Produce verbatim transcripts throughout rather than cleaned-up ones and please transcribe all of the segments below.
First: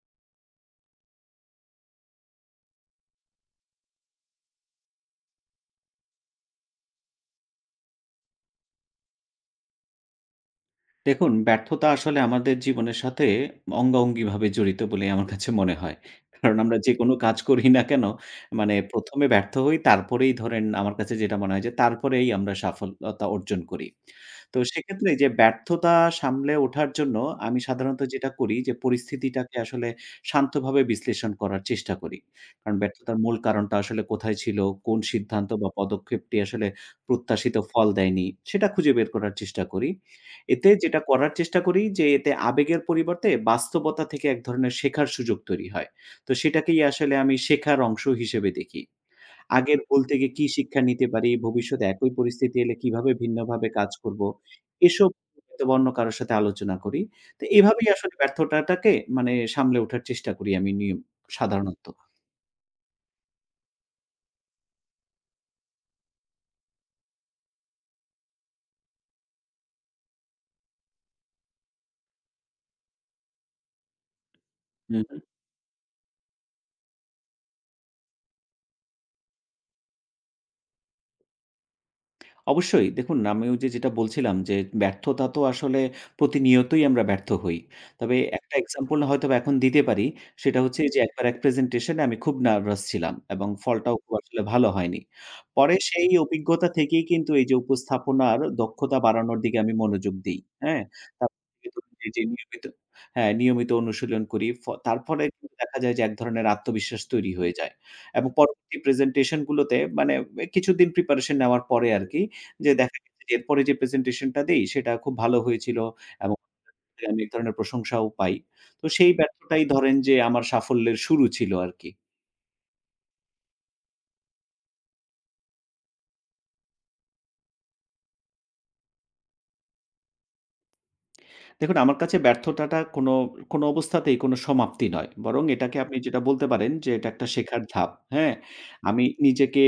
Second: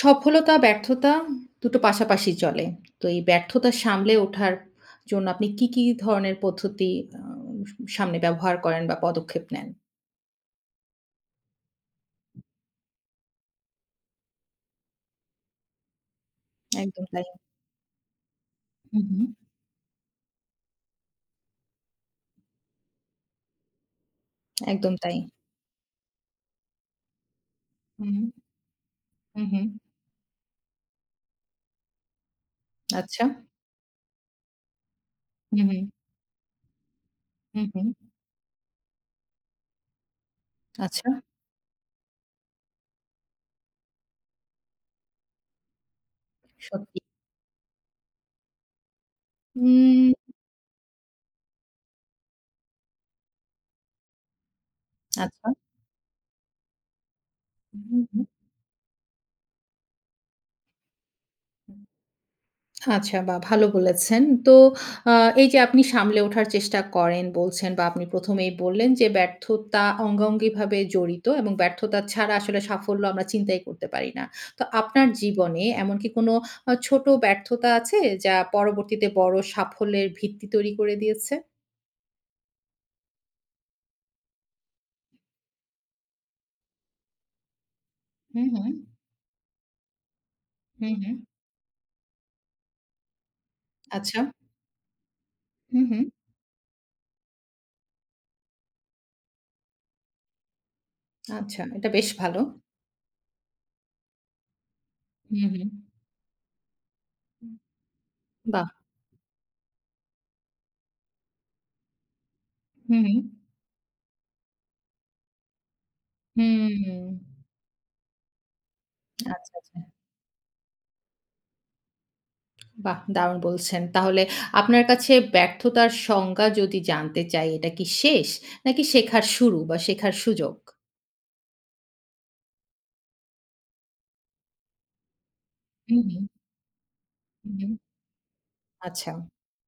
সফলতা, ব্যর্থতা দুটো পাশাপাশি চলে। তো এই ব্যর্থতা সামলে ওঠার জন্য আপনি কি, কি ধরনের পদ্ধতি আ সামনে ব্যবহার করেন বা পদক্ষেপ নেন? দেখুন, ব্যর্থতা আসলে আমাদের জীবনের সাথে অঙ্গাঅঙ্গিভাবে জড়িত বলেই আমার কাছে মনে হয়। কারণ আমরা একদম যেকোনো তাই। কাজ করি না কেন, মানে হু, হু। প্রথম এ ব্যর্থ হই, তারপরেই ধরেন আমার কাছে যেটা মনে হয় যে তারপরেই আমরা সাফল্যতা অর্জন করি। তো একদম সেক্ষেত্রে তাই। যে ব্যর্থতা সামলে ওঠার জন্য আমি সাধারণত হু, হু। যেটা করি যে হু, পরিস্থিতিটাকে হু। আসলে শান্তভাবে বিশ্লেষণ করার চেষ্টা করি। কারণ ব্যর্থতার আচ্ছা। মূল কারণটা আসলে কোথায় ছিল, কোন সিদ্ধান্ত হু, বা হু। পদক্ষেপটি আসলে প্রত্যাশিত হু, ফল হু। দেয়নি, সেটা খুঁজে বের করার চেষ্টা করি। এতে যেটা আচ্ছা। করার চেষ্টা করি যে এতে আবেগের পরিবর্তে বাস্তবতা থেকে এক ধরনের শেখার সুযোগ তৈরি হয়। তো সেটাকেই সত্যি। আসলে আমি শেখার অংশ হিসেবে দেখি। আগের ভুল উম থেকে কি শিক্ষা নিতে পারি, ভবিষ্যতে একই পরিস্থিতি এলে কিভাবে ভিন্নভাবে কাজ করব, এসব আচ্ছা। অথবা অন্য কারো সাথে আলোচনা করি। তো এভাবেই হু, আসলে হু। ব্যর্থতাটাকে মানে সামলে ওঠার চেষ্টা করি আমি নিয়ম সাধারণত। আচ্ছা, বাহ! ভালো বলেছেন। তো আ এই যে আপনি সামলে ওঠার চেষ্টা করেন বলছেন বা আপনি প্রথম এই বললেন যে ব্যর্থতা অঙ্গাঅঙ্গিভাবে জড়িত এবং ব্যর্থতা ছাড়া আসলে সাফল্য আমরা চিন্তাই করতে পারি না। তো হুম। আপনার জীবনে এমন কি কোনো আ ছোট ব্যর্থতা আছে যা পরবর্তীতে বড় সাফল্যের ভিত্তি তৈরি করে দিয়েছে? অবশ্যই। দেখুন আমিও যে যেটা বলছিলাম যে ব্যর্থতা তো আসলে প্রতিনিয়তই আমরা ব্যর্থ হই। তবে হুম, একটা হুম। এক্সাম্পল হয়তোবা এখন দিতে পারি। সেটা হচ্ছে হুম, যে হুম। একবার এক প্রেজেন্টেশন এ আমি খুব নার্ভাস ছিলাম এবং ফলটাও খুব আচ্ছা। আসলে ভালো হয়নি। পরে হুম, হুম। সেই অভিজ্ঞতা থেকেই কিন্তু এই যে উপস্থাপনার দক্ষতা বাড়ানোর দিকে আমি মনোযোগ দেই। হ্যাঁ? তারপর আচ্ছা, থেকে এটা ধরুন বেশ এই যে ভালো। নিয়মিত হ্যাঁ, নিয়মিত অনুশীলন করি। ফ তারপরে হুম, কিন্তু হুম। দেখা যায় যে এক ধরনের আত্মবিশ্বাস তৈরি হয়ে যায় এবং বাহ! পরবর্তী প্রেজেন্টেশন গুলোতে মানে কিছুদিন প্রিপারেশন নেওয়ার পরে আরকি যে দেখা হুম, হুম। গেছে যে এরপরে যে প্রেজেন্টেশনটা দেই সেটা খুব ভালো হয়েছিল এবং হুম। আমি এক ধরনের প্রশংসাও পাই। তো সেই আচ্ছা, ব্যর্থতাই আচ্ছা। ধরেন যে আমার সাফল্যের শুরু ছিল আরকি। বাহ! দারুণ বলছেন। তাহলে আপনার কাছে ব্যর্থতার সংজ্ঞা যদি জানতে চাই, এটা কি শেষ? নাকি শেখার শুরু বা শেখার সুযোগ? দেখুন, আমার কাছে ব্যর্থতাটা কোনো, কোনো অবস্থাতেই কোনো সমাপ্তি নয়। বরং এটাকে আপনি হুম, যেটা হুম, বলতে পারেন যে এটা একটা হুম, শেখার হুম। ধাপ। হ্যাঁ? আমি আচ্ছা। নিজেকে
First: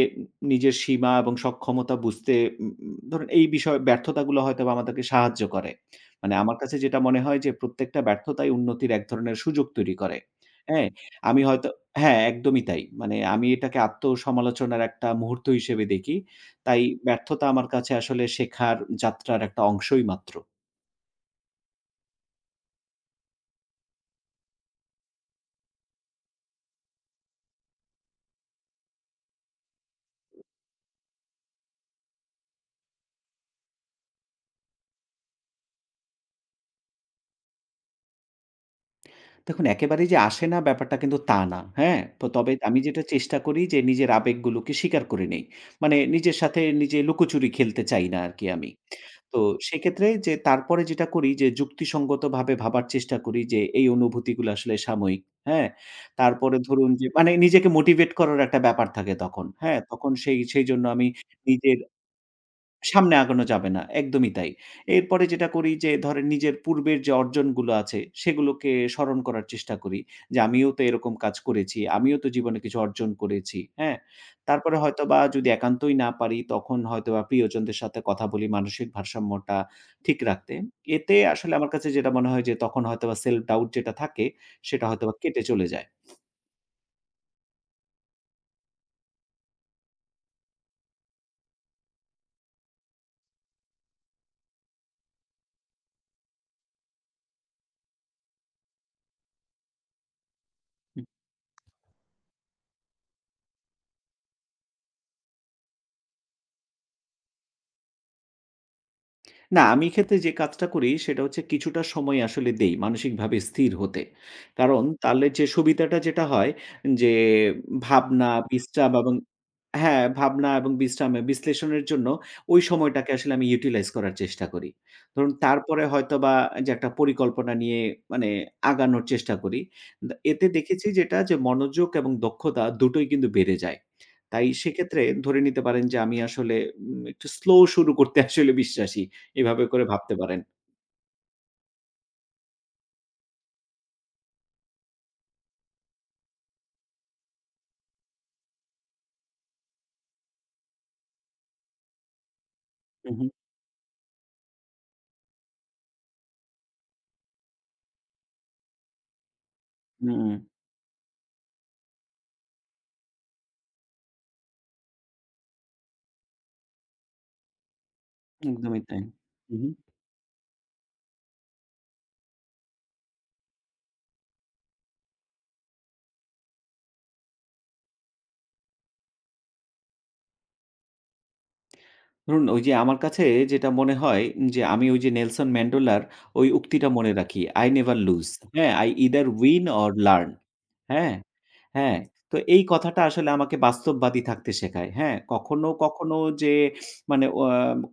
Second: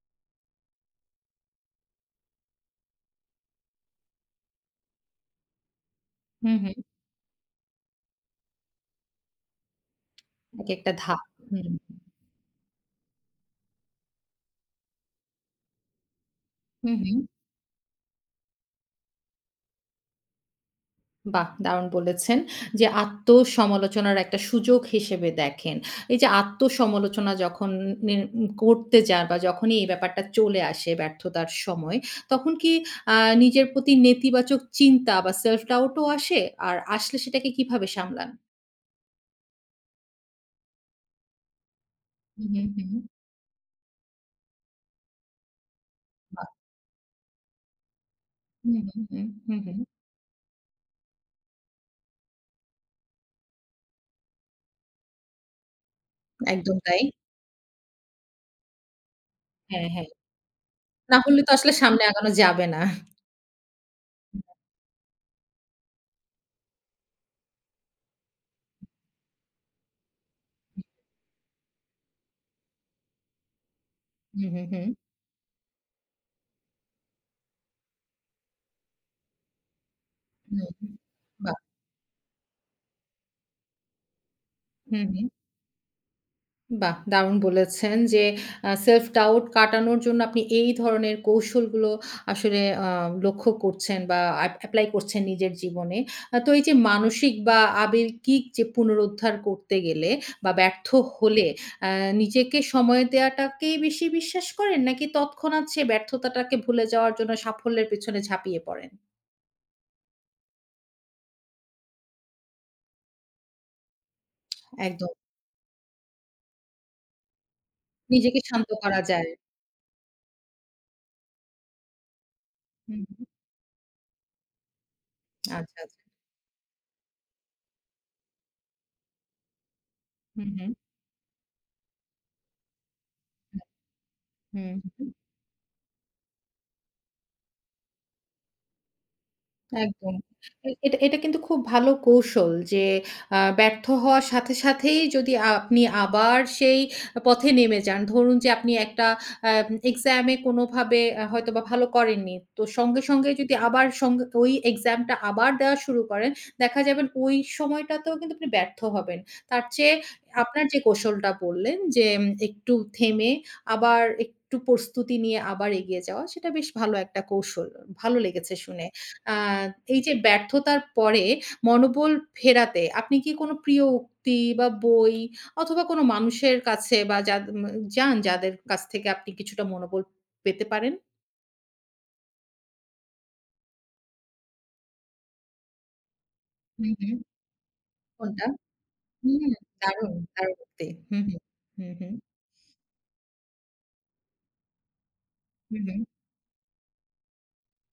নিজের সীমা এবং সক্ষমতা বুঝতে উম উম ধরুন এই বিষয় ব্যর্থতাগুলো হয়তোবা আমাদেরকে সাহায্য করে। মানে হুম, আমার হুম। কাছে যেটা মনে হয় যে প্রত্যেকটা ব্যর্থতাই উন্নতির এক ধরনের সুযোগ তৈরি করে। হ্যাঁ? একেকটা ধাপ। আমি হয়তো হুম। হ্যাঁ, একদমই তাই। মানে আমি এটাকে আত্মসমালোচনার একটা মুহূর্ত হিসেবে দেখি। তাই হুম, হুম। ব্যর্থতা আমার কাছে আসলে শেখার যাত্রার একটা অংশই মাত্র। বাহ! দারুণ বলেছেন যে আত্মসমালোচনার একটা সুযোগ হিসেবে দেখেন। এই যে আত্মসমালোচনা যখন নি করতে যান বা যখনই এই ব্যাপারটা চলে আসে ব্যর্থতার সময়, তখন কি আ নিজের প্রতি নেতিবাচক চিন্তা বা self doubt ও আসে? আর আসলে সেটাকে কিভাবে সামলান? দেখুন একেবারেই যে আসে না ব্যাপারটা কিন্তু তা না। হ্যাঁ? তো হুম, তবে হুম, আমি হুম। যেটা চেষ্টা করি যে নিজের আবেগগুলোকে স্বীকার করে নেই। মানে নিজের বাহ! সাথে নিজে লুকোচুরি খেলতে চাই না আরকি আমি। হুম, হুম, হুম, তো হুম, হুম। সেক্ষেত্রে যে তারপরে যেটা করি যে যুক্তিসঙ্গতভাবে ভাবার চেষ্টা করি যে এই অনুভূতিগুলো আসলে সাময়িক। হ্যাঁ? তারপরে একদম ধরুন তাই। যে মানে নিজেকে মোটিভেট করার একটা ব্যাপার থাকে তখন। হ্যাঁ? হ্যাঁ, হ্যাঁ। তখন সেই সেইজন্য আমি না হলে তো আসলে নিজের সামনে আগানো যাবে না। সামনে আগানো যাবে না। একদমই তাই। এরপরে যেটা করি যে ধরেন নিজের পূর্বের যে অর্জনগুলো আছে সেগুলোকে স্মরণ করার চেষ্টা করি। যে আমিও তো এরকম কাজ করেছি। আমিও তো জীবনে কিছু অর্জন করেছি। হ্যাঁ? হুম, হুম, তারপরে হুম। হয়তোবা যদি একান্তই না পারি তখন হয়তোবা প্রিয়জনদের সাথে কথা বলি মানসিক ভারসাম্যটা ঠিক রাখতে। হুম। এতে আসলে বাহ! আমার কাছে যেটা মনে হয় যে তখন হয়তোবা self doubt যেটা থাকে সেটা হুম, হয়তোবা হুম। কেটে চলে যায়। বাহ! দারুণ বলেছেন যে আ self doubt কাটানোর জন্য আপনি এই ধরনের কৌশলগুলো আসলে আ লক্ষ্য করছেন বা অ্যাপ অ্যাপ্লাই করছেন নিজের জীবনে। আ তো এই যে মানসিক বা আবেগিক যে পুনরুদ্ধার করতে গেলে বা ব্যর্থ হলে আ নিজেকে সময় দেওয়াটাকেই বেশি বিশ্বাস করেন? নাকি তৎক্ষণাৎ সে ব্যর্থতাটাকে ভুলে যাওয়ার জন্য সাফল্যের পেছনে ঝাঁপিয়ে পড়েন? না, আমি এক্ষেত্রে যে কাজটা করি সেটা হচ্ছে কিছুটা সময় আসলে দেই মানসিকভাবে স্থির হতে। কারণ একদম। তাহলে যে সুবিধাটা যেটা হয় যে ভাবনা, নিজেকে শান্ত বিশ্রাম করা এবং যায়। হ্যাঁ, ভাবনা এবং বিশ্রামে বিশ্লেষণের জন্য ওই হুম, সময়টাকে হুম। আসলে আমি ইউটিলাইজ করার চেষ্টা করি। ধরুন আচ্ছা, তারপরে আচ্ছা। হয়তোবা যে একটা পরিকল্পনা নিয়ে মানে আগানোর চেষ্টা করি। দা এতে হুম, হুম। দেখেছি যেটা যে মনোযোগ এবং দক্ষতা দুটোই কিন্তু বেড়ে যায়। তাই হুম, সেক্ষেত্রে হুম। ধরে নিতে পারেন যে আমি আসলে উম একটু স্লো শুরু করতে আসলে বিশ্বাসী। এভাবে করে একদম। ভাবতে পারেন। এ এটা এটা কিন্তু খুব ভালো কৌশল যে আ ব্যর্থ হওয়ার সাথে সাথেই যদি আপনি আবার সেই পথে নেমে যান। ধরুন যে আপনি একটা আম এক্সামে কোনোভাবে আ হয়তোবা ভালো করেননি। তো সঙ্গে, হু, হু। সঙ্গে যদি আবার সঙ্গে ওই এক্সামটা আবার দেওয়া শুরু করেন, দেখা যাবেন ওই সময়টাতেও কিন্তু আপনি ব্যর্থ হবেন। তার চেয়ে হুম, আপনার যে কৌশলটা বললেন যে উম একটু থেমে আবার একটু প্রস্তুতি নিয়ে আবার এগিয়ে যাওয়া, সেটা বেশ ভালো একটা কৌশল। ভালো লেগেছে একদমই শুনে। তাই। আ হু, হু। এই যে ব্যর্থতার পরে মনোবল ফেরাতে আপনি কি কোনো প্রিয় উক্তি বা বই অথবা কোনো মানুষের কাছে বা যাদ উম যান যাদের কাছ থেকে আপনি কিছুটা মনোবল পেতে পারেন? ধরুন ওই যে আমার কাছে যেটা মনে হয় যে আমি ওই যে নেলসন ম্যান্ডেলার ওই উক্তিটা হুম, মনে হুম। রাখি, "I never lose." কোনটা? হ্যাঁ? "I either hmm, win or দারুণ, learn." দারুণ উক্তি। হ্যাঁ? হুম, হুম। হুম, হ্যাঁ, হুম। তো এই কথাটা আসলে আমাকে বাস্তববাদী থাকতে শেখায়। হ্যাঁ? কখনো, হুম, হুম। কখনো যে মানে অ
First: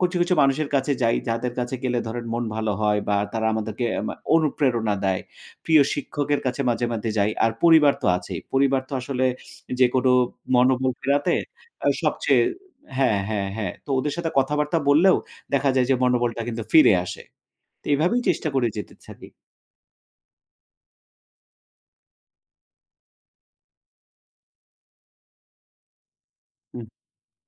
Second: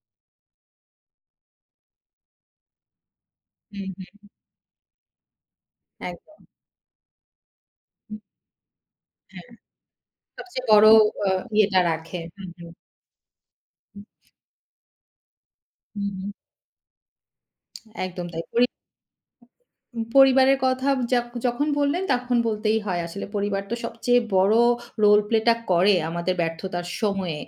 কিছু, কিছু মানুষের কাছে যাই, যাদের কাছে গেলে ধরেন মন ভালো হয় বা তারা আমাদেরকে হুম, আমা হুম। অনুপ্রেরণা দেয়। প্রিয় শিক্ষকের একদম। কাছে মাঝে, মাঝে যাই। আর পরিবার তো হুম, আছেই। পরিবার তো আসলে হ্যাঁ। যেকোনো সবচেয়ে বড় মনোবল আ ফেরাতে ইয়েটা আ রাখে। সবচেয়ে হুম, হুম। হ্যাঁ, হ্যাঁ, হ্যাঁ। তো ওদের সাথে কথাবার্তা বললেও দেখা যায় যে হুম, হুম। মনোবলটা কিন্তু ফিরে আসে। তো এভাবেই একদম তাই। চেষ্টা পরি করে যেতে থাকি। উম পরিবারের কথা যাক যখন বললেন তখন বলতেই হয় আসলে পরিবার তো সবচেয়ে বড় রোল প্লেটা করে আমাদের হুম, ব্যর্থতার সময়ে।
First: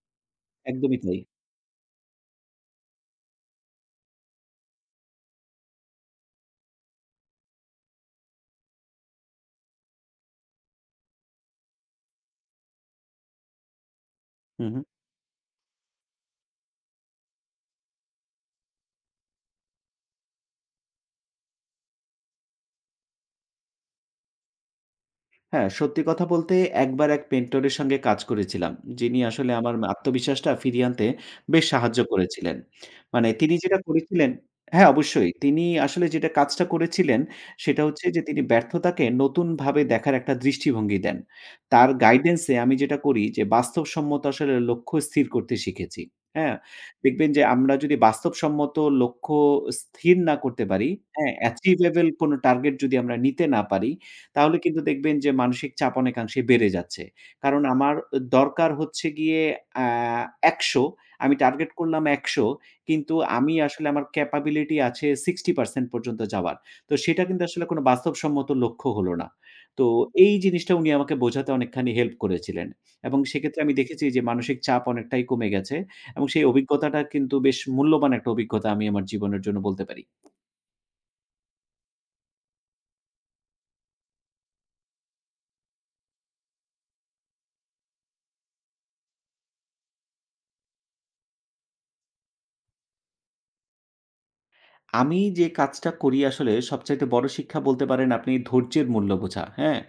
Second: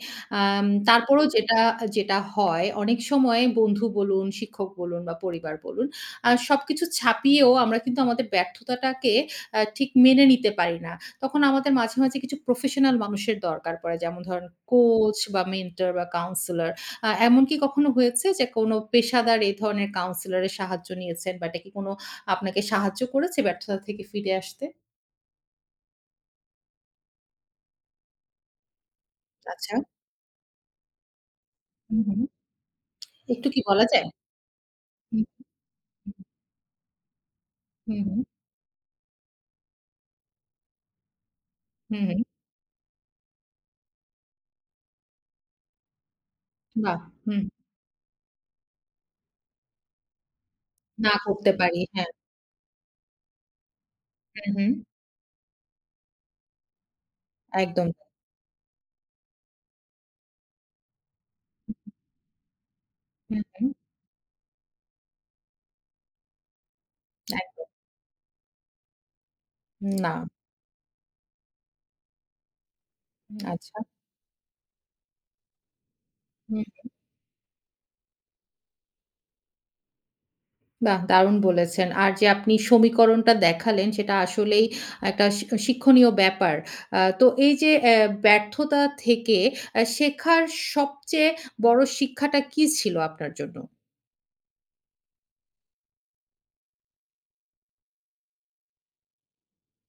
আম একদমই তাই। তারপরেও যেটা যেটা হয় অনেক সময় বন্ধু বলুন, শিক্ষক বলুন বা পরিবার বলুন, আ সবকিছু ছাপিয়েও আমরা কিন্তু আমাদের ব্যর্থতাটাকে আ ঠিক মেনে নিতে পারি না। তখন আমাদের মাঝে, মাঝে কিছু প্রফেশনাল মানুষের দরকার পড়ে। যেমন ধরেন হু, হু। কোচ বা মেন্টর বা কাউন্সেলর। আ এমন কি কখনো হয়েছে যে কোনো পেশাদার এই ধরনের কাউন্সেলর এর সাহায্য নিয়েছেন বা এটা কি কোনো আপনাকে সাহায্য করেছে ব্যর্থতা থেকে ফিরে আসতে? হ্যাঁ, সত্যি কথা বলতে একবার এক মেন্টরের সঙ্গে কাজ করেছিলাম। যিনি আসলে আমার আচ্ছা। আত্মবিশ্বাসটা ফিরিয়ে আনতে বেশ হুম, সাহায্য হুম। করেছিলেন। মানে একটু তিনি কি যেটা বলা যায়? করেছিলেন হ্যাঁ, হুম, অবশ্যই। তিনি আসলে হুম, যেটা কাজটা করেছিলেন সেটা হচ্ছে হুম, যে তিনি ব্যর্থতাকে নতুনভাবে দেখার একটা দৃষ্টিভঙ্গি দেন। তার হুম, হুম। গাইডেন্স এ আমি যেটা করি যে বাস্তবসম্মত আসলে লক্ষ্য স্থির করতে শিখেছি। হ্যাঁ? বাহ! দেখবেন হুম। যে আমরা যদি বাস্তবসম্মত লক্ষ্য স্থির না করতে পারি, না হ্যাঁ, করতে পারি। অ্যাচিভেবল হ্যাঁ। কোনো টার্গেট যদি আমরা নিতে না পারি হুম, তাহলে হুম। কিন্তু দেখবেন যে মানসিক চাপ অনেকাংশে বেড়ে যাচ্ছে। কারণ একদম। আমার দরকার হচ্ছে গিয়ে আ একশো আমি টার্গেট করলাম একশো কিন্তু হুম, আমি হুম। আসলে আমার ক্যাপাবিলিটি আছে ষাট শতাংশ পর্যন্ত যাওয়ার। তো সেটা কিন্তু আসলে এক কোনো বাস্তবসম্মত লক্ষ্য হলো না। তো না। এই জিনিসটা উনি আমাকে বোঝাতে অনেকখানি হেল্প করেছিলেন। এবং সেক্ষেত্রে আমি আচ্ছা। দেখেছি যে মানসিক চাপ অনেকটাই কমে গেছে এবং সেই হুম। অভিজ্ঞতাটা কিন্তু বেশ মূল্যবান একটা অভিজ্ঞতা আমি আমার জীবনের জন্য বলতে পারি। বাহ! দারুণ বলেছেন। আর যে আপনি সমীকরণটা দেখালেন সেটা আসলেই একটা শি শিক্ষণীয় ব্যাপার। আ তো এই যে অ্যা ব্যর্থতা থেকে অ্যা শেখার সবচেয়ে বড় শিক্ষাটা কি ছিল আপনার জন্য? আমি যে কাজটা করি আসলে সবচাইতে বড় শিক্ষা বলতে পারেন আপনি ধৈর্যের মূল্য বোঝা, হ্যাঁ?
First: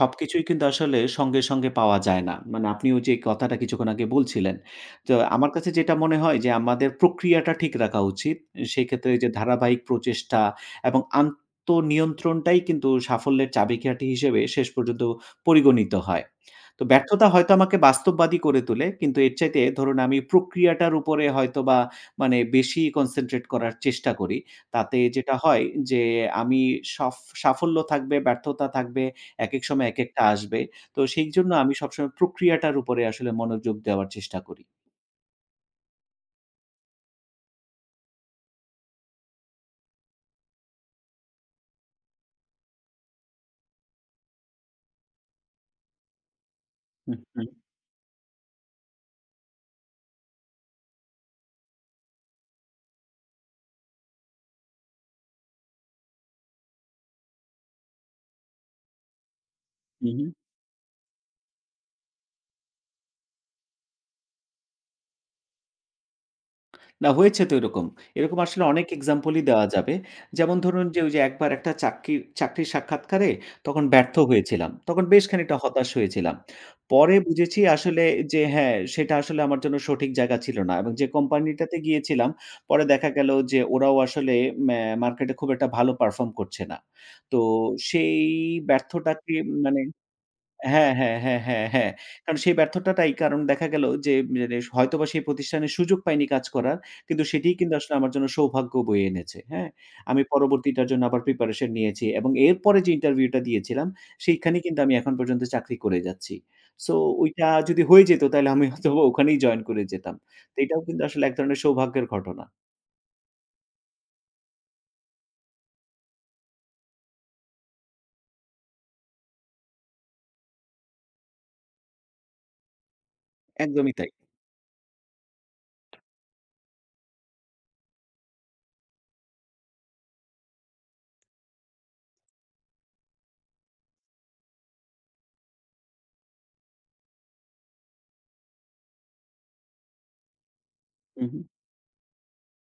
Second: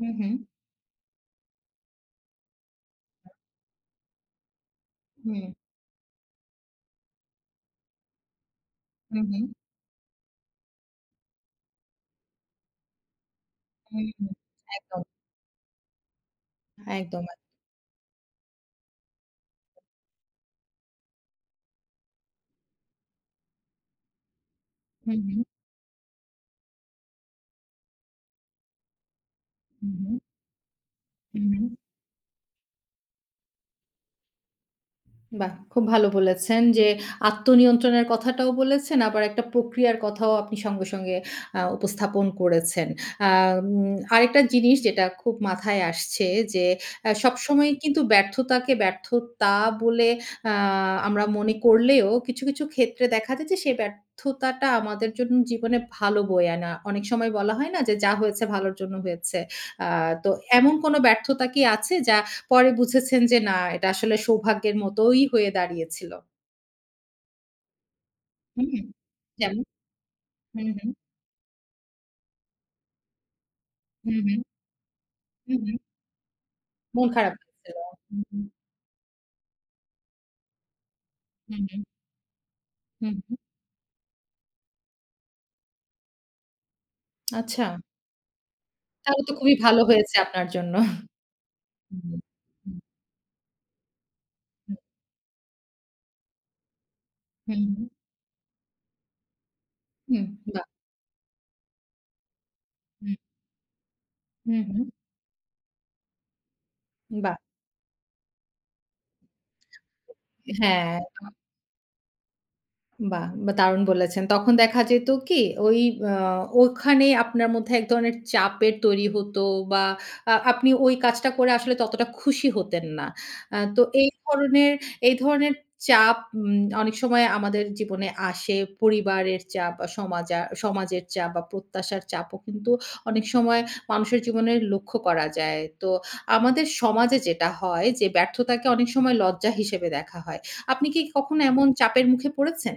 হুম, হুম। কিন্তু আসলে সঙ্গে, সঙ্গে পাওয়া যায় না। মানে আপনিও যে কথাটা কিছুক্ষণ আগে বলছিলেন। তো হুম, আমার কাছে যেটা মনে হয় যে আমাদের প্রক্রিয়াটা ঠিক রাখা উচিত। সেক্ষেত্রে হুম, যে হুম, ধারাবাহিক প্রচেষ্টা এবং আত্মনিয়ন্ত্রণটাই কিন্তু সাফল্যের হুম, চাবিকাঠি হুম। হিসেবে শেষ একদম। পর্যন্ত পরিগণিত হয়। তো একদম, একদম। ব্যর্থতা হয়তো আমাকে বাস্তববাদী করে তোলে। কিন্তু এর চাইতে ধরুন আমি প্রক্রিয়াটার উপরে হয়তোবা মানে বেশি কনসেনট্রেট করার চেষ্টা করি। তাতে হুম, যেটা হুম, হয় যে আমি সফ সাফল্য থাকবে, ব্যর্থতা থাকবে, একেক সময় হুম, হুম, একেকটা আসবে। তো হুম, সেইজন্য হুম। আমি সবসময় প্রক্রিয়াটার উপরে আসলে মনোযোগ দেওয়ার চেষ্টা করি। বাহ! খুব ভালো বলেছেন যে, আত্মনিয়ন্ত্রণের কথাটাও বলেছেন, আবার একটা প্রক্রিয়ার কথাও আপনি সঙ্গে, সঙ্গে আ উপস্থাপন করেছেন। আম আরেকটা জিনিস যেটা খুব মাথায় আসছে যে, আ হু, হু, সবসময় কিন্তু ব্যর্থতাকে ব্যর্থতা বলে আ আমরা মনে করলেও কিছু, কিছু ক্ষেত্রে দেখা যায় যে, সেই ব্যর্থতাটা আমাদের জন্য জীবনে ভালো বয়ে আনা। অনেক সময় বলা হয় না যে, "যা হয়েছে ভালোর জন্য হয়েছে।" আ হু, হু। তো এমন কোনো ব্যর্থতা কি আছে যা পরে বুঝেছেন যে না, এটা আসলে সৌভাগ্যের মতোই হয়ে দাঁড়িয়েছিল। না হয়েছে তো এরকম। এরকম আসলে হুম, অনেক এক্সাম্পলই যেমন? দেওয়া যাবে। যেমন হুম, ধরুন হুম, যে, ওই যে একবার একটা চাকরির চাকরির সাক্ষাৎকারে তখন ব্যর্থ হুম, হুম, হয়েছিলাম। তখন বেশ খানিকটা হুম, হুম। হতাশ হয়েছিলাম। মন পরে খারাপ বুঝেছি হয়েছিল। আসলে হুম, যে হুম, হ্যাঁ, সেটা আসলে আমার জন্য সঠিক জায়গা ছিল না এবং যে হুম, কোম্পানিটাতে হুম, গিয়েছিলাম, পরে দেখা হুম, গেল হুম। যে ওরাও আসলে ম্যা মার্কেটে খুব একটা ভালো পারফর্ম করছে না। তো আচ্ছা। সেই তাহলে তো ব্যর্থটাকে খুবই ভালো মানে হয়েছে আপনার জন্য। হ্যাঁ, হ্যাঁ, হ্যাঁ, হ্যাঁ, হ্যাঁ। হুম, হুম, কারণ সেই ব্যর্থতাটাই কারণ দেখা গেল যে মানে হয়তোবা সেই প্রতিষ্ঠানে সুযোগ পাইনি কাজ করার। কিন্তু সেটিই হুম, কিন্তু হুম, আসলে আমার জন্য সৌভাগ্য বয়ে এনেছে। হ্যাঁ? আমি হুম, বাহ! পরবর্তীটার জন্য আবার প্রিপারেশন নিয়েছি এবং এরপরে যে হুম, ইন্টারভিউটা দিয়েছিলাম সেইখানে হুম, কিন্তু হুম, আমি এখন পর্যন্ত চাকরি করে যাচ্ছি। সো বাহ! ওইটা যদি হয়ে যেত তাহলে আমি হয়তোবা ওখানেই জয়েন করে যেতাম। তো এটাও হ্যাঁ। কিন্তু আসলে এক ধরনের সৌভাগ্যের ঘটনা। বাহ! বা দারুণ বলেছেন। তখন দেখা যেত কি ওই আ ওখানে আপনার মধ্যে এক ধরনের চাপের তৈরি হতো বা আ আপনি ওই কাজটা করে আসলে ততটা খুশি হতেন না। আ তো একদমই এই তাই। ধরনের এই ধরনের চাপ উম অনেক সময় আমাদের জীবনে আসে। পরিবারের চাপ বা সমাজা সমাজের চাপ বা প্রত্যাশার চাপও কিন্তু অনেক সময় মানুষের জীবনে লক্ষ্য করা যায়। তো আমাদের সমাজে যেটা হয় যে ব্যর্থতাকে অনেক সময় লজ্জা হিসেবে দেখা হয়। আপনি কি হু, হু। কখনো এমন চাপের মুখে পড়েছেন?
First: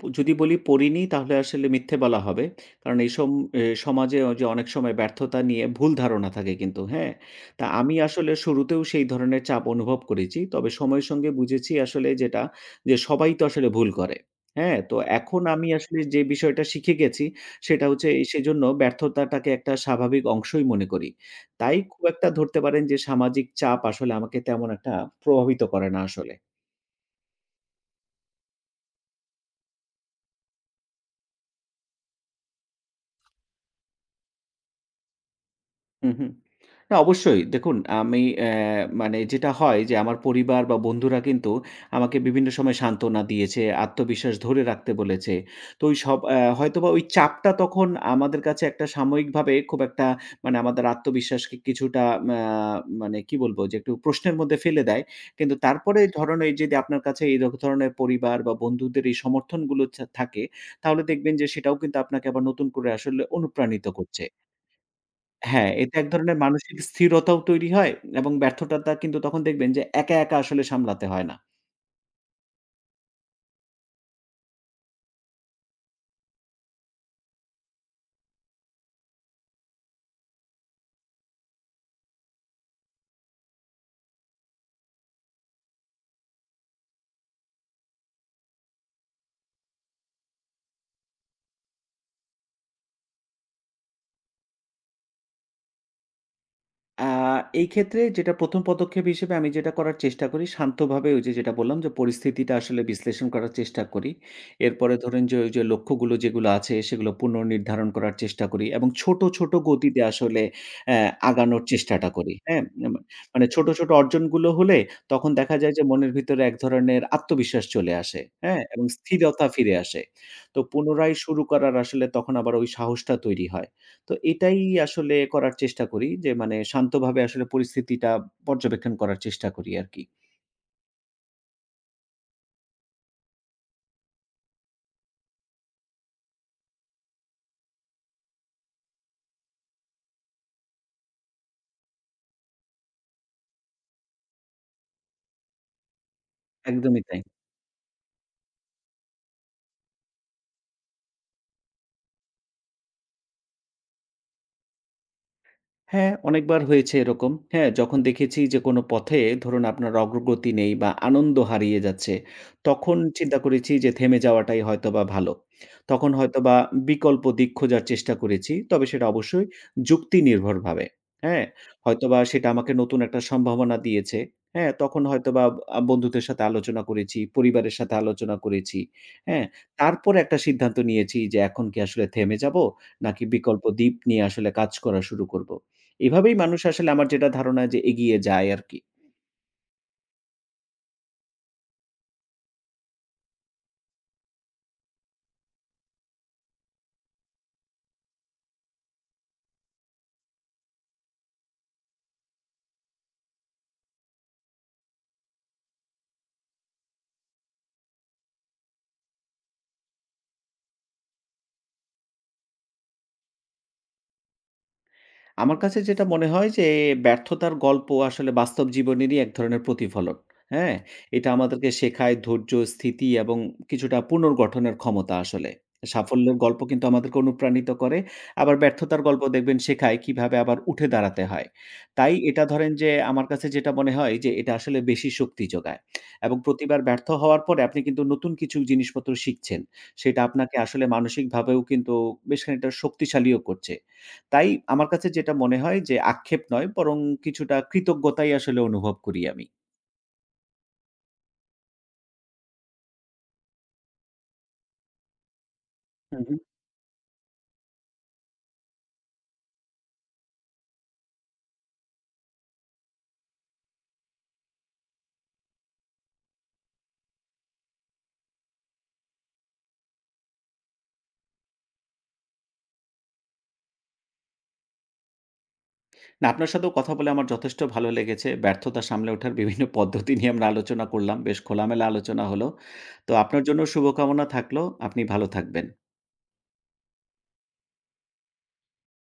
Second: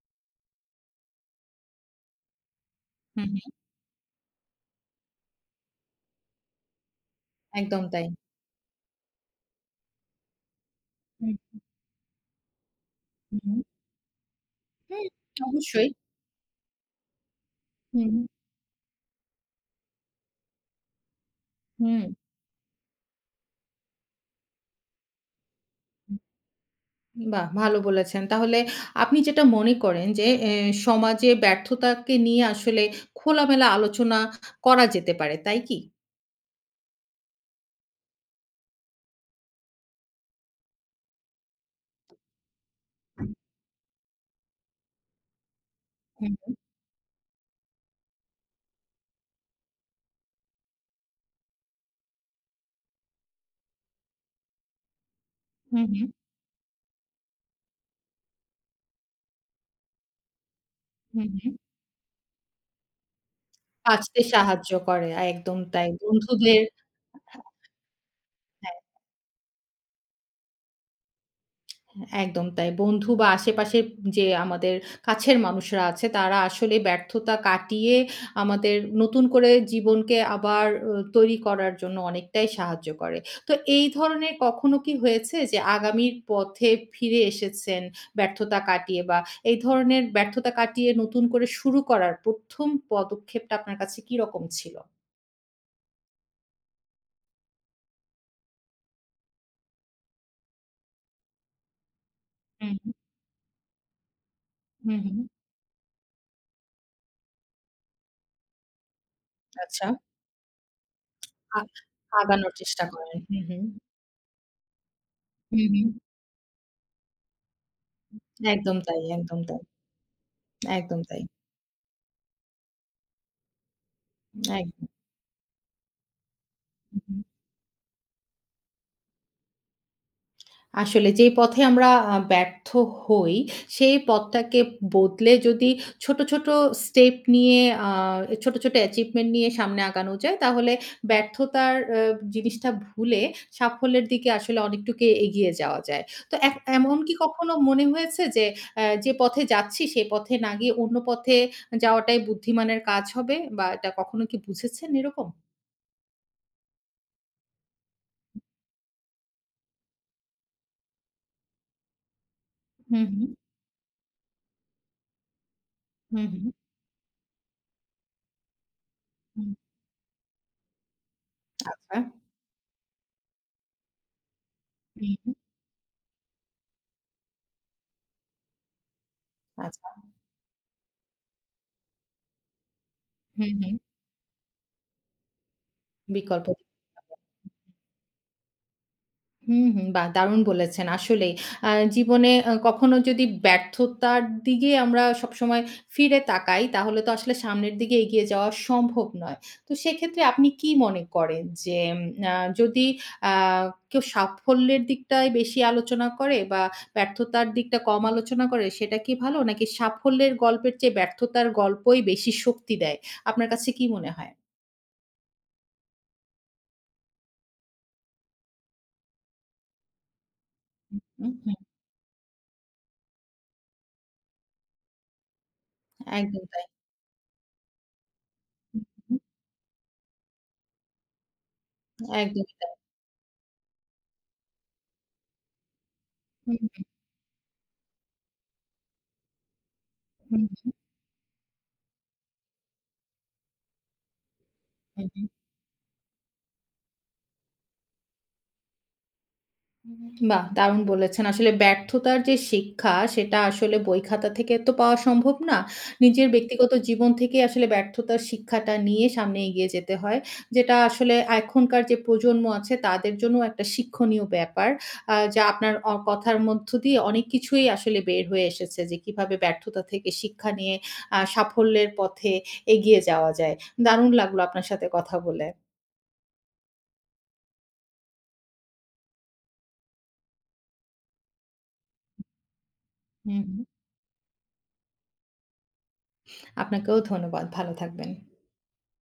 প যদি বলি পড়িনি তাহলে আসলে মিথ্যে বলা হবে। কারণ এই হুম, সম হুম। এ সমাজে যে অনেক সময় ব্যর্থতা নিয়ে ভুল ধারণা থাকে কিন্তু, হ্যাঁ? তা একদম আমি তাই। আসলে শুরুতেও সেই ধরনের চাপ অনুভব করেছি। তবে সময়ের সঙ্গে হুম, বুঝেছি আসলে যেটা যে সবাই তো হুম। আসলে ভুল করে, হ্যাঁ? তো হুম, এখন আমি অবশ্যই। আসলে যে বিষয়টা শিখে গেছি সেটা হচ্ছে হুম, এই সেজন্য ব্যর্থতাটাকে একটা স্বাভাবিক অংশই মনে করি। তাই হুম। খুব একটা ধরতে পারেন যে সামাজিক চাপ আসলে আমাকে তেমন একটা প্রভাবিত করে না আসলে। বাহ! ভালো বলেছেন। তাহলে আপনি যেটা মনে করেন যে এ সমাজে ব্যর্থতাকে নিয়ে আসলে খোলামেলা আলোচনা করা যেতে পারে, তাই কি? হুম, হুম। না অবশ্যই। দেখুন আমি অ্যা মানে যেটা হয় যে আমার পরিবার বা বন্ধুরা কিন্তু আমাকে বিভিন্ন সময় সান্ত্বনা দিয়েছে, আত্মবিশ্বাস ধরে রাখতে বলেছে। তো ওই সব অ্যা হুম, হয়তোবা ওই চাপটা তখন আমাদের কাছে একটা সাময়িকভাবে খুব একটা মানে আমাদের আত্মবিশ্বাসকে কিছুটা ম্যা মানে কি বলব যে একটু প্রশ্নের মধ্যে ফেলে দেয়। কিন্তু হুম, তারপরে হুম, ধরুন এই যদি আপনার কাছে এই রক ধরনের পরিবার বা বন্ধুদের এই সমর্থনগুলো ছা থাকে, তাহলে হুম, দেখবেন যে হুম। সেটাও কিন্তু আপনাকে আবার নতুন করে আসলে অনুপ্রাণিত বাঁচতে করছে। সাহায্য করে। একদম হ্যাঁ, তাই। এতে এক ধরনের বন্ধুদের মানসিক স্থিরতাও হ্যাঁ, তৈরি হয় এবং ব্যর্থতাটা কিন্তু তখন দেখবেন যে একা, একা আসলে সামলাতে হয় না। একদম তাই। বন্ধু বা আশেপাশের যে আমাদের কাছের মানুষরা আছে তারা আসলে ব্যর্থতা কাটিয়ে আমাদের নতুন করে জীবনকে আবার অ তৈরি করার জন্য অনেকটাই সাহায্য করে। তো এই ধরনের কখনো কি হয়েছে যে আগামীর পথে ফিরে এসেছেন ব্যর্থতা কাটিয়ে বা এই ধরনের ব্যর্থতা কাটিয়ে নতুন করে শুরু করার প্রথম পদক্ষেপটা আপনার কাছে কিরকম ছিল? আ এই ক্ষেত্রে যেটা প্রথম পদক্ষেপ হিসেবে আমি যেটা করার চেষ্টা করি শান্তভাবে ওই যে যেটা বললাম যে পরিস্থিতিটা আসলে হুম, বিশ্লেষণ করার চেষ্টা করি। এরপরে হুম, হুম। ধরেন যে ওই যে লক্ষ্যগুলো যেগুলো আছে সেগুলো পুনর্নির্ধারণ করার চেষ্টা করি এবং ছোট, ছোট আচ্ছা। গতিতে আসলে অ্যা আ আগানোর চেষ্টাটা করি। আগানোর হ্যাঁ? চেষ্টা ম করেন। হুম, মানে হুম। ছোট, ছোট অর্জনগুলো হলে তখন দেখা হুম, যায় যে হুম। মনের ভিতরে এক ধরনের আত্মবিশ্বাস চলে আসে। হ্যাঁ? একদম এবং তাই, একদম স্থিরতা তাই। ফিরে আসে। তো একদম পুনরায় তাই। শুরু করার আসলে তখন আবার ওই সাহসটা তৈরি হয়। তো এটাই একদম। আসলে করার চেষ্টা করি যে মানে হুম। শান্তভাবে আসলে পরিস্থিতিটা পর্যবেক্ষণ করার চেষ্টা করি আরকি। আসলে যেই পথে আমরা আ ব্যর্থ হই, সেই পথটাকে বদলে যদি ছোট, ছোট স্টেপ নিয়ে আ ছোট, ছোট অ্যাচিভমেন্ট নিয়ে সামনে আগানো যায়, তাহলে ব্যর্থতার অ্যা জিনিসটা ভুলে সাফল্যের দিকে আসলে অনেকটুকু এগিয়ে যাওয়া যায়। তো এখ এমন একদমই কি তাই। কখনো মনে হয়েছে যে, অ্যা যে পথে যাচ্ছি সেই পথে না গিয়ে অন্য পথে যাওয়াটাই বুদ্ধিমানের কাজ হবে বা এটা কখনো কি বুঝেছেন এরকম? হ্যাঁ, অনেকবার হয়েছে এরকম। হ্যাঁ, যখন দেখেছি যে কোনো পথে ধরুন আপনার অগ্রগতি নেই বা আনন্দ হারিয়ে যাচ্ছে, তখন হুম, হুম। চিন্তা করেছি যে থেমে যাওয়াটাই হয়তোবা ভালো। তখন হুম, হুম। হয়তোবা বিকল্প দিক খোঁজার চেষ্টা করেছি। তবে সেটা অবশ্যই হুম। যুক্তি নির্ভরভাবে। হ্যাঁ? আচ্ছা। হয়তোবা সেটা আমাকে নতুন একটা সম্ভাবনা দিয়েছে। হ্যাঁ, তখন হুম। হয়তোবা আ বন্ধুদের সাথে আলোচনা করেছি, পরিবারের সাথে আলোচনা করেছি। হ্যাঁ? আচ্ছা। তারপরে একটা সিদ্ধান্ত নিয়েছি যে এখন কি আসলে থেমে যাবো? নাকি হুম, বিকল্প হুম। দ্বীপ নিয়ে আসলে কাজ করা শুরু করব? এভাবেই বিকল্প মানুষ আসলে আমার যেটা ধারণা যে এগিয়ে যায় আরকি। হুম, হুম। বাহ! দারুণ বলেছেন। আসলেই। আ জীবনে আ কখনো যদি ব্যর্থতার দিকে আমরা সবসময় ফিরে তাকাই, তাহলে তো আসলে সামনের দিকে এগিয়ে যাওয়া সম্ভব নয়। তো সেক্ষেত্রে আপনি কি মনে করেন যে, উম আ যদি আ কেউ সাফল্যের দিকটায় বেশি আলোচনা করে বা ব্যর্থতার দিকটা কম আলোচনা করে, সেটা কি ভালো? নাকি সাফল্যের গল্পের চেয়ে ব্যর্থতার গল্পই বেশি শক্তি দেয়? আপনার কাছে কি মনে হয়? আমার কাছে যেটা মনে হয় যে ব্যর্থতার গল্প আসলে বাস্তব জীবনেরই এক ধরনের প্রতিফলন। হ্যাঁ? এটা হুম, হুম। আমাদেরকে শেখায় ধৈর্য, স্থিতি এবং কিছুটা পুনর্গঠনের ক্ষমতা আসলে। সাফল্যের একদম গল্প তাই। কিন্তু আমাদেরকে অনুপ্রাণিত করে। আবার ব্যর্থতার হুম। গল্প দেখবেন শেখায় কিভাবে আবার উঠে দাঁড়াতে হয়। তাই এটা একদমই তাই। ধরেন যে আমার কাছে যেটা মনে হয় যে এটা আসলে বেশি শক্তি যোগায়। এবং হুম, প্রতিবার ব্যর্থ হওয়ার পরে আপনি কিন্তু নতুন কিছু জিনিসপত্র শিখছেন। সেটা হুম, আপনাকে হুম, আসলে মানসিকভাবেও কিন্তু বেশ খানিকটা শক্তিশালীও করছে। তাই আমার হুম, কাছে হুম। যেটা মনে হয় যে আক্ষেপ নয় বরং কিছুটা কৃতজ্ঞতাই আসলে অনুভব করি আমি। বাহ! দারুণ বলেছেন। আসলে ব্যর্থতার যে শিক্ষা সেটা আসলে বই খাতা থেকে তো পাওয়া সম্ভব না। হুম, নিজের হুম। ব্যক্তিগত জীবন থেকেই আসলে ব্যর্থতার শিক্ষাটা নিয়ে সামনে এগিয়ে যেতে হয়। যেটা আসলে এখনকার যে প্রজন্ম আছে তাদের জন্য একটা শিক্ষণীয় ব্যাপার। আ যা আপনার অ কথার মধ্য দিয়ে অনেক কিছুই আসলে বের হয়ে এসেছে যে কিভাবে ব্যর্থতা থেকে শিক্ষা নিয়ে আ সাফল্যের পথে এগিয়ে যাওয়া যায়। দারুণ লাগলো আপনার সাথে কথা বলে। না আপনার সাথেও কথা বলে আমার যথেষ্ট ভালো লেগেছে। ব্যর্থতা সামলে ওঠার বিভিন্ন পদ্ধতি নিয়ে আমরা আলোচনা করলাম। বেশ খোলামেলা আলোচনা হলো। তো আপনার হুম। জন্য শুভকামনা থাকলো। আপনি ভালো থাকবেন। আপনাকেও ধন্যবাদ। ভালো থাকবেন।